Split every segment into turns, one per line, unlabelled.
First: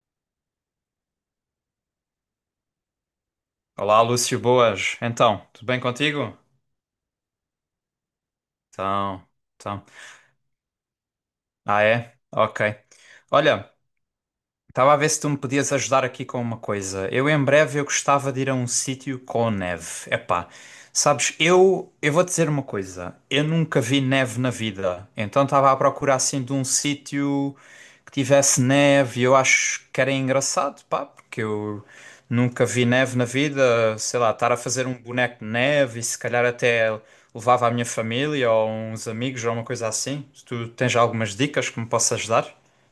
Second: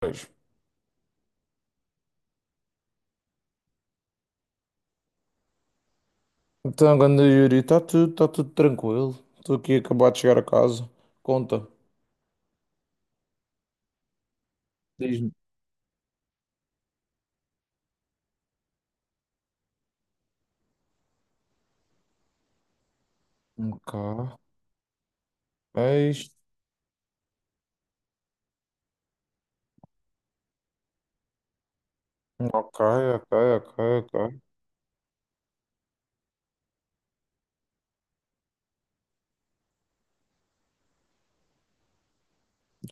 Pois.
Olá, Lúcio, boas. Então, tudo bem contigo?
Então, ganda Yuri, está tudo, tá tudo tranquilo.
Então,
Estou aqui a
então.
acabar de chegar a casa. Conta.
Ah, é? Ok. Olha, estava a ver se tu
Diz-me.
me podias ajudar aqui com uma coisa. Eu em breve eu gostava de ir a um sítio com neve. Epá, sabes, eu vou dizer uma coisa. Eu nunca
Ok.
vi neve na vida. Então estava a
É
procurar
isto.
assim de um sítio que tivesse neve. Eu acho que era engraçado, pá, porque eu nunca
Ok,
vi neve na
ok, ok,
vida.
ok.
Sei lá, estar a fazer um boneco de neve e se calhar até levava a minha família ou uns amigos ou uma coisa assim. Se tu tens algumas dicas que me possas dar?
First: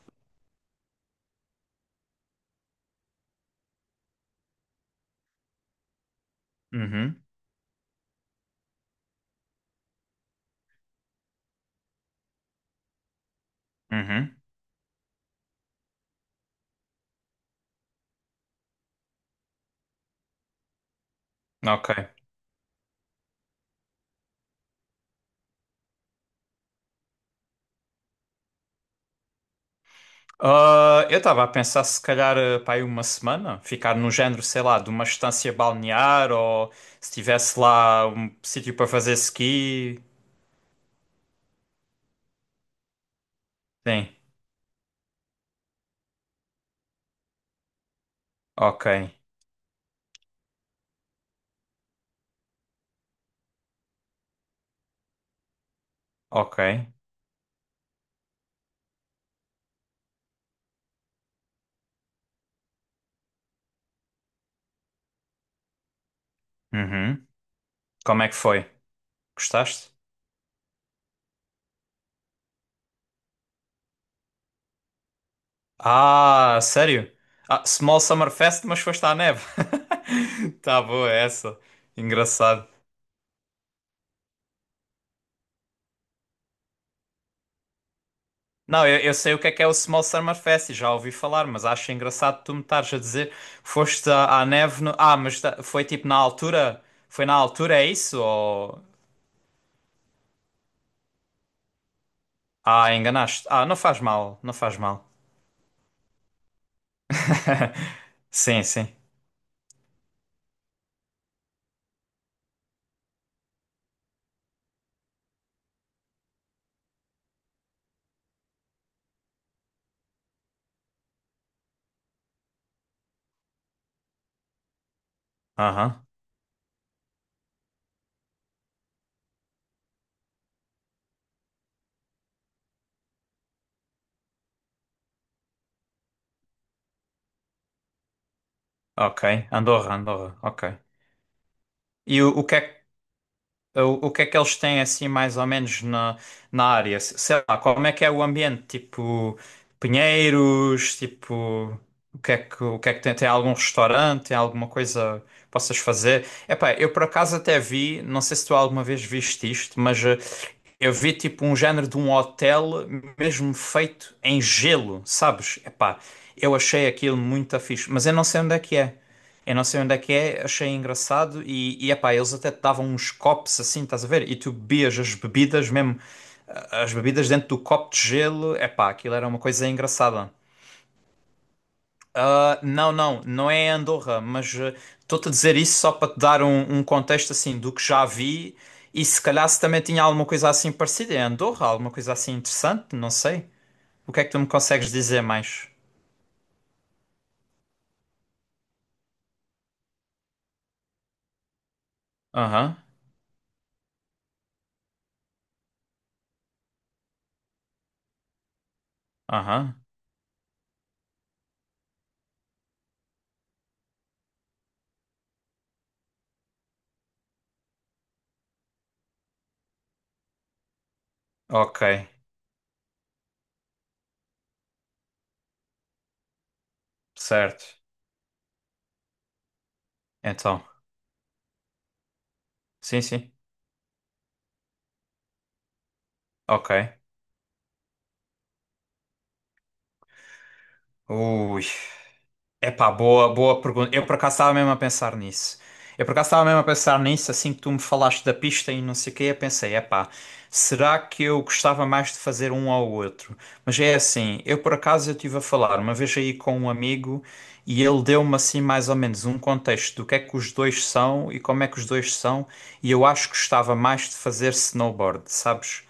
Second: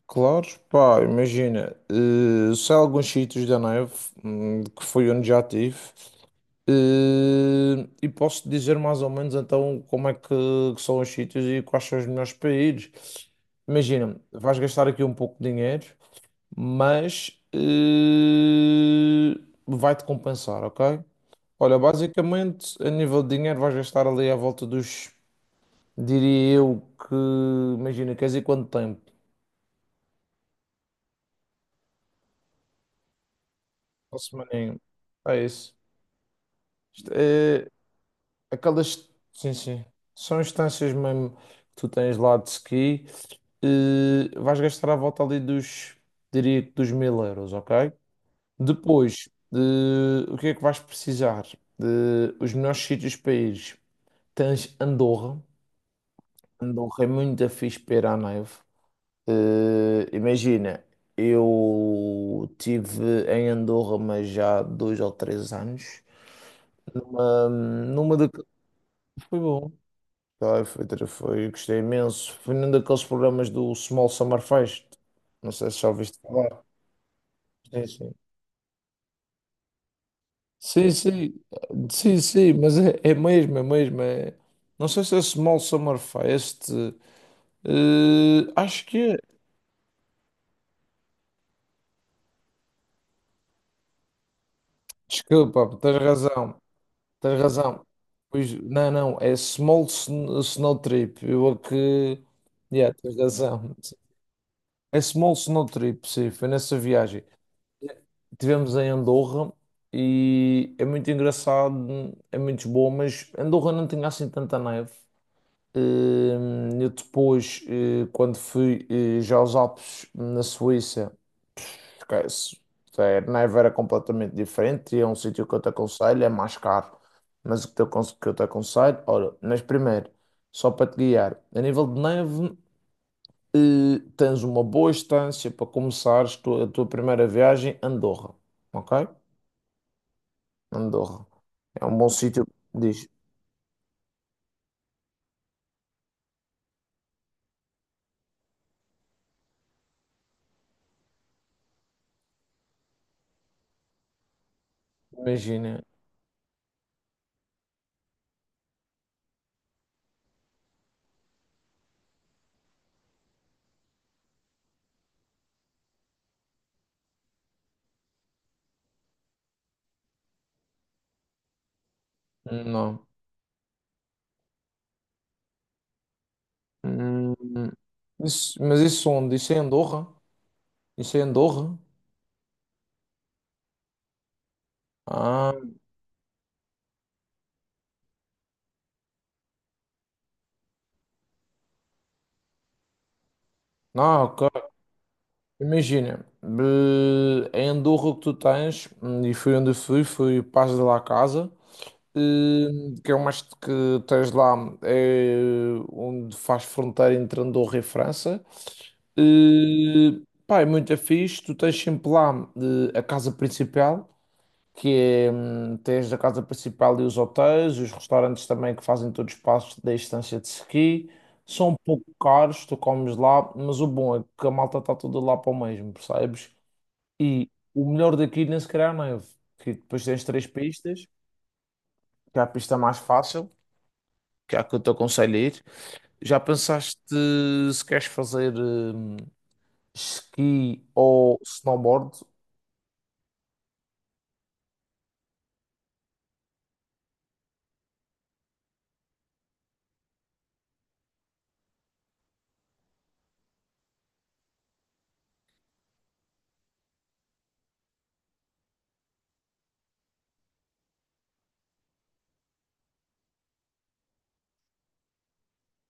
Claro, pá, imagina. Sei alguns sítios da neve, que foi onde já estive.
Uhum,
E posso dizer mais ou menos então que são os sítios e quais são os melhores para ir. Imagina,
uhum.
vais gastar aqui um pouco de dinheiro, mas vai-te compensar, ok? Olha,
Ok.
basicamente, a nível de dinheiro, vais gastar ali à volta dos, diria eu, que, imagina, queres ir quanto tempo?
Ah, eu estava a pensar se calhar para aí uma semana, ficar no
Uma
género, sei lá,
semaninha.
de uma
É
estância
isso.
balnear ou
Isto
se tivesse
é,
lá um sítio para
aquelas,
fazer
sim, sim,
ski.
são instâncias mesmo que tu tens lá de ski,
Sim.
vais gastar à volta ali dos, diria que dos 1000 euros, ok?
Ok.
Depois, o que é que vais precisar? De, os melhores sítios para ir. Tens Andorra.
Ok.
Andorra é muito fixe para ir à neve. Imagina, eu tive em Andorra, mas já há dois ou três anos.
Uhum.
Numa
Como
da...
é que foi?
Foi bom.
Gostaste?
Tá, foi, foi, gostei imenso. Foi num daqueles programas do Small Summer Fest. Não sei se já ouviste
Ah,
falar.
sério? Ah,
Sim,
Small
sim.
Summer Fest, mas foste à neve. Tá
Sim,
boa
sim,
essa.
sim, sim,
Engraçado.
mas é, é mesmo, é mesmo. Não sei se é Small Summer Fest. Acho
Não,
que
eu
é.
sei o que é o Small Summer Fest, e já ouvi falar, mas acho engraçado tu me estares a dizer foste à, à neve no... Ah, mas
Desculpa, pá,
foi
tens
tipo na
razão,
altura? Foi na
tens
altura,
razão.
é isso?
Pois,
Ou...
não, não, é Snow Trip. Eu a que.
Ah,
Yeah, tens
enganaste. Ah,
razão.
não faz mal, não faz
É
mal.
Small Snow Trip, sim, foi nessa viagem.
Sim,
Estivemos
sim.
em Andorra e é muito engraçado, é muito bom, mas Andorra não tinha assim tanta neve. Eu depois, quando fui já aos Alpes na Suíça. Porque se- se- Neve era completamente diferente e é um sítio que eu te
Aham,
aconselho, é mais caro. Mas o que te que eu te aconselho, olha, mas primeiro, só para te guiar, a nível de neve, tens uma boa estância para a tua primeira viagem, Andorra, ok?
ok. Andorra, Andorra, ok.
Andorra. É um bom
E o,
sítio,
o que é que
diz.
O que é que eles têm assim mais ou menos na, na área? Sei lá, como é que é o ambiente? Tipo, pinheiros, tipo, o que é que tem? Tem algum restaurante? Tem alguma coisa que possas
Imagina,
fazer? Epá, eu por acaso até vi, não sei se tu alguma vez viste isto, mas eu vi tipo um género de um hotel mesmo feito em gelo, sabes? Epá, eu achei aquilo muito fixe, mas eu não sei onde é que é. Eu não sei onde é que é, achei engraçado e epá, eles até te davam
não.
uns copos assim, estás a ver? E tu bebias as bebidas mesmo, ah, as bebidas
Hum,
dentro do copo de gelo,
mas
epá,
isso
aquilo era
onde?
uma
Isso é
coisa
Andorra?
engraçada.
Isso é Andorra?
Ah, não, não, não é Andorra, mas ah, estou-te a dizer
Ah,
isso só para te dar um contexto assim do que já vi e se calhar se também tinha alguma coisa assim parecida em Andorra, alguma coisa assim interessante, não sei. O que é
não,
que tu me
ok.
consegues dizer mais?
Imagina, em Andorra o que tu tens, e fui onde fui, fui Paz de la Casa,
Aham,
eh, que é uma que tens lá, é onde faz fronteira entre Andorra e França.
aham,
Eh, Pá, é muito fixe, tu tens sempre lá a casa principal, que é, tens a casa principal e os hotéis, os restaurantes também que fazem todos os passos da estância de ski. São um
ok,
pouco caros, tu comes lá, mas o bom é que a malta está toda lá para o mesmo, percebes? E
certo.
o melhor daqui, nem se calhar, não é? Que depois tens três
Então,
pistas, que é a pista mais
sim, sim,
fácil, que é a que eu te aconselho a ir. Já pensaste
ok.
se queres fazer esqui ou
Ui,
snowboard?
epá, boa pergunta. Eu por acaso estava mesmo a pensar nisso. Eu por acaso estava mesmo a pensar nisso, assim que tu me falaste da pista e não sei o quê, eu pensei, epá, será que eu gostava mais de fazer um ao outro? Mas é assim, eu por acaso eu estive a falar uma vez aí com um amigo e ele deu-me assim mais ou menos um contexto do que é que os dois são e como é que os dois são, e eu acho que gostava mais de fazer snowboard, sabes?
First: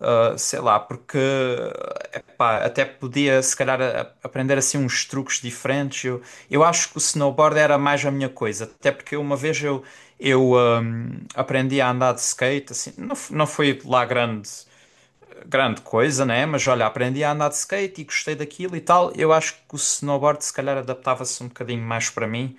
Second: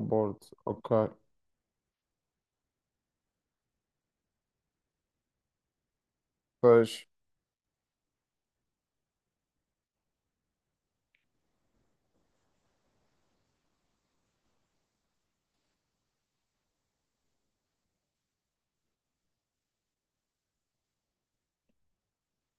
Sei lá,
ok.
porque epá, até podia se calhar aprender assim uns truques diferentes. Eu acho que o
Pois,
snowboard era mais a minha coisa, até porque uma vez aprendi a andar de skate, assim, não, não foi lá grande coisa, né? Mas olha, aprendi a andar de skate e gostei daquilo e tal. Eu acho que o snowboard se calhar adaptava-se um bocadinho mais para mim.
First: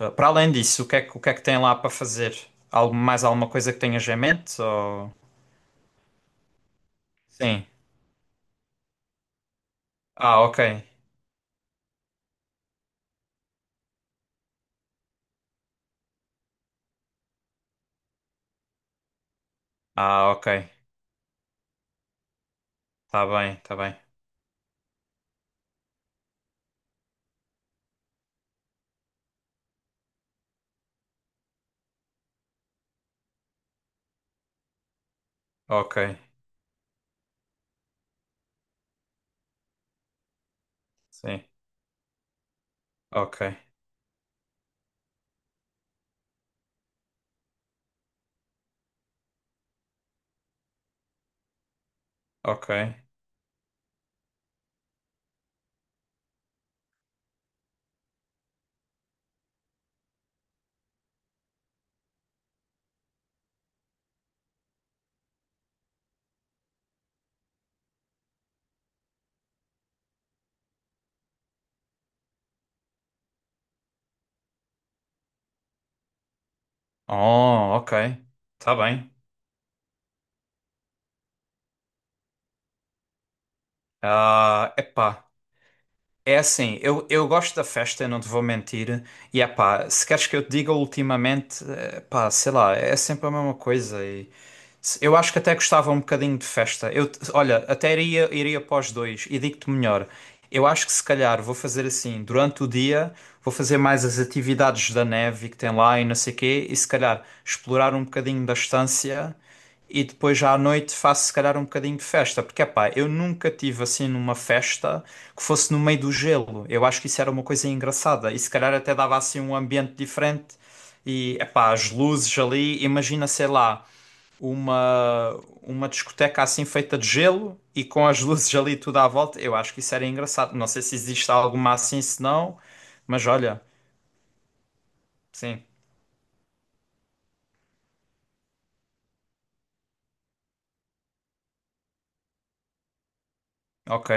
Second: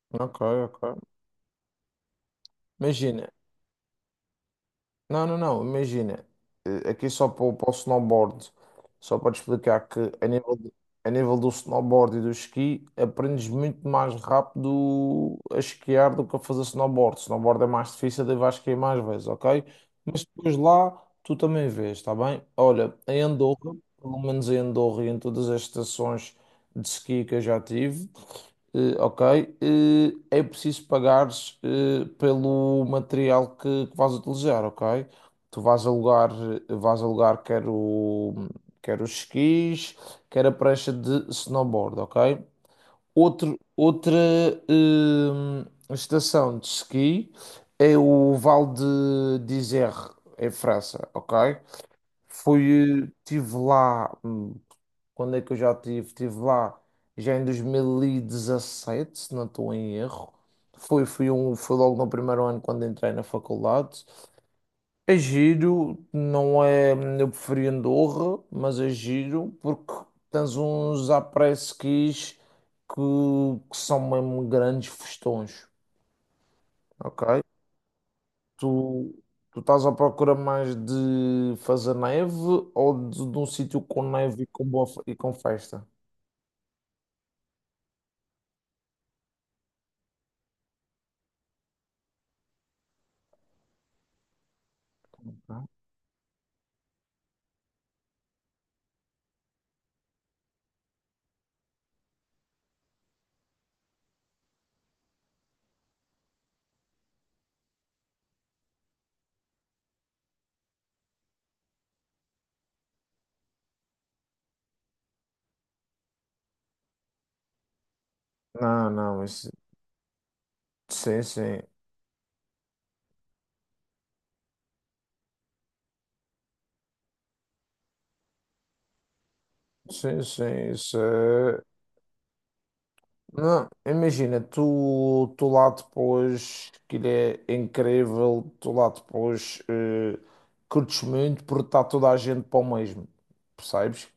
Para
ok,
além disso,
ok.
o que é que tem lá para fazer? Algo, mais
Imagina.
alguma coisa que tenhas em mente? Ou...
Não, não, não, imagina, aqui só para, o
Sim.
para o snowboard, só para te explicar que a
Ah,
nível,
ok.
a nível do snowboard e do esqui, aprendes muito mais rápido a esquiar do que a fazer snowboard. Snowboard é mais difícil, daí vais esquiar mais vezes, ok? Mas
Ah, ok.
depois lá, tu também vês, está bem? Olha, em
Tá bem, tá
Andorra,
bem.
pelo menos em Andorra e em todas as estações de esqui que eu já tive, ok. Eh, É preciso pagares pelo material que vais utilizar, ok? Tu
Ok.
vais alugar quer os esquis, quer a prancha de
Sim.
snowboard, ok?
Ok.
Outro, outra estação de esqui é o Val de d'Isère, em França, ok?
Ok.
Fui, tive lá quando é que eu já estive? Estive lá já em 2017, se não estou em erro. Foi, foi um, foi logo no primeiro ano quando entrei na faculdade. É giro, não é. Eu preferi Andorra, mas é giro porque tens uns après-skis que, que são mesmo grandes festões, ok?
Oh, ok.
Tu,
Tá bem.
tu estás à procura mais de fazer neve ou de um sítio com neve e com,
Ah,
e
epá.
com festa?
É assim, eu gosto da festa, eu não te vou mentir. E epá, se queres que eu te diga ultimamente, pá, sei lá, é sempre a mesma coisa. Eu acho que até
Não,
gostava um bocadinho de festa. Olha, até iria para dois e digo-te melhor. Eu acho que se calhar vou fazer assim, durante o dia, vou fazer mais as atividades da neve que tem lá e não sei quê, e se calhar explorar um bocadinho da estância e depois já à noite faço se calhar um bocadinho de festa, porque epá, eu nunca tive assim numa festa que fosse no meio do gelo. Eu acho que isso era uma coisa engraçada e se calhar
não,
até dava
não,
assim
isso.
um ambiente diferente
Sim,
e
sim,
epá, as luzes ali, imagina, sei lá uma, uma discoteca assim feita de gelo e com as luzes ali tudo à volta. Eu acho que isso era
sim,
engraçado. Não
sim,
sei se
isso
existe alguma
é...
assim, se não, mas olha,
Não, imagina, tu
sim,
lá depois, que ele é incrível, tu lá depois curtes muito porque está toda a gente para o mesmo, percebes?
ok.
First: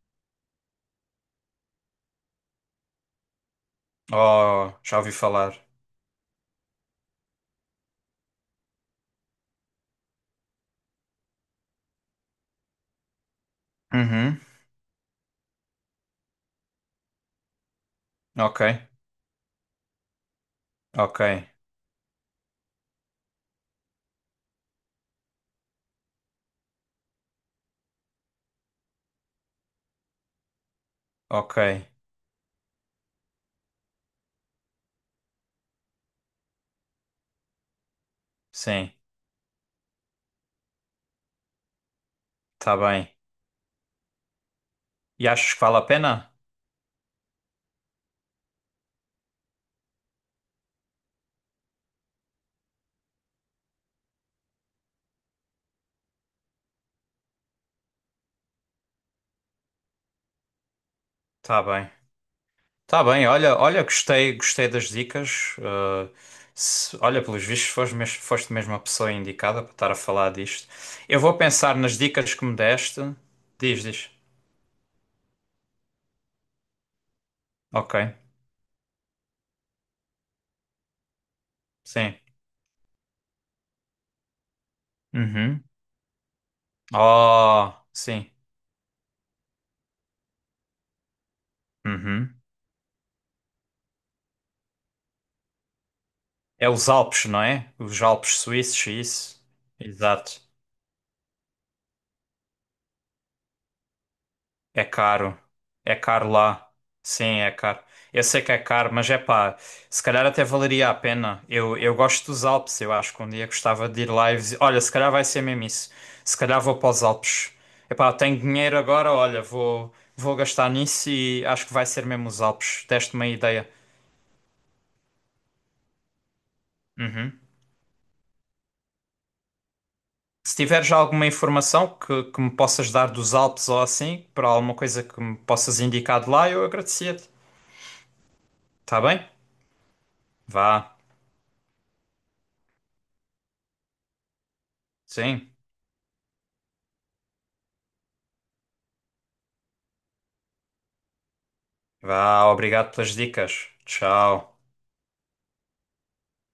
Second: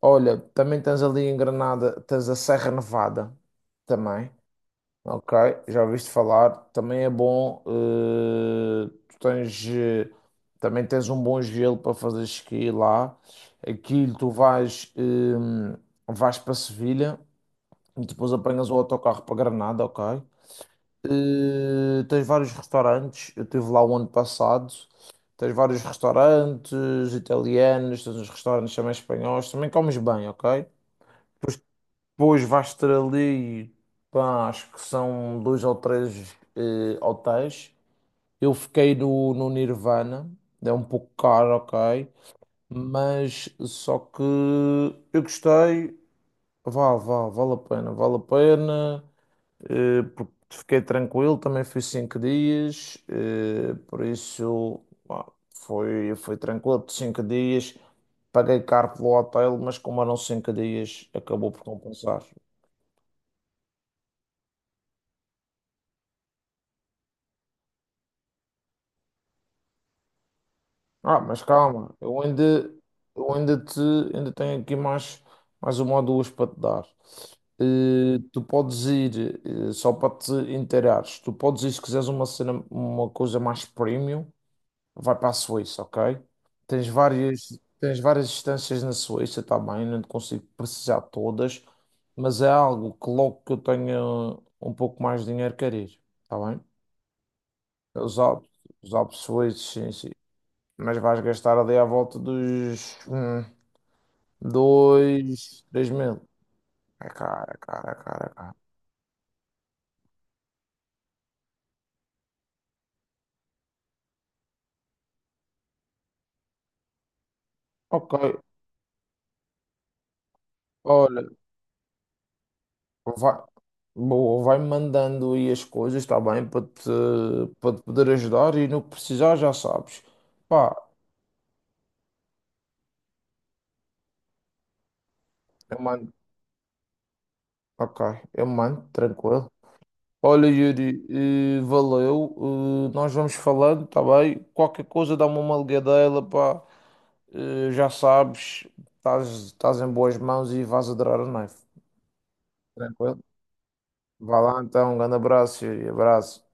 Olha, também tens ali em Granada, tens a Serra Nevada, também.
Oh, já ouvi
Ok,
falar.
já ouviste falar. Também é bom. Tu tens, também tens um bom gelo para fazer esqui lá. Aquilo tu
Uhum,
vais, vais para Sevilha e depois
ok,
apanhas o autocarro para Granada, ok?
ok,
Tens vários restaurantes. Eu estive lá o ano passado. Tens vários restaurantes italianos, tens uns restaurantes também espanhóis. Também comes bem, ok?
ok,
Depois vais ter ali, pá, acho que são dois ou três hotéis. Eu
sim,
fiquei no Nirvana, é um pouco caro, ok,
tá bem.
mas só que eu
E achas que vale a
gostei,
pena?
vale, vale, vale a pena, porque fiquei tranquilo, também fui 5 dias, por isso pá, foi, foi tranquilo, por 5 dias, paguei caro pelo hotel, mas como eram 5 dias, acabou por
Tá bem.
compensar.
Tá bem, olha, olha, gostei, gostei das dicas. Olha, pelos vistos, foste foste mesmo a pessoa indicada para estar a falar disto. Eu
Ah,
vou
mas
pensar
calma,
nas dicas que me deste.
eu ainda te,
Diz, diz.
ainda tenho aqui mais, mais uma ou duas para te dar.
Ok,
Tu podes ir, só para te inteirares, tu podes ir se quiseres
sim.
uma cena, uma coisa mais premium, vai para a
Uhum.
Suíça, ok?
Oh,
Tens várias
sim.
instâncias na Suíça também, não te consigo precisar de todas, mas
Uhum.
é algo que logo que eu tenha um pouco mais de dinheiro quero ir, está bem?
É os Alpes, não é? Os
Os
Alpes
Alpes,
suíços,
os Alpes
isso.
suíços, sim, sim.
Exato.
Mas vais gastar ali à volta dos
É caro.
dois, três
É
mil.
caro lá.
É
Sim,
caro,
é
é
caro.
caro, é
Eu
caro, é
sei que
caro.
é caro, mas é pá, se calhar até valeria a pena. Eu gosto dos Alpes, eu acho que um dia gostava de ir lá e olha, se calhar vai ser mesmo isso. Se calhar vou para os Alpes. É pá,
Ok,
tenho dinheiro agora, olha, vou gastar nisso
olha,
e acho que vai ser mesmo os Alpes. Deste uma
vai,
ideia.
boa, vai mandando aí as coisas, está bem,
Uhum.
para te poder ajudar e no que precisar já sabes.
Se
Pá,
tiveres alguma informação que me possas dar dos Alpes ou assim, para alguma coisa que me
eu
possas
mando,
indicar de lá, eu agradecia-te.
ok, eu mando,
Tá bem?
tranquilo. Olha,
Vá.
Yuri, valeu. Nós vamos falando, tá bem? Qualquer coisa dá-me
Sim.
uma ligadela, pá. Já sabes, estás, estás em boas mãos e vais adorar a Knife.
Vá, obrigado pelas
Tranquilo?
dicas.
Vá
Tchau.
lá então, um grande abraço, Yuri. Abraço.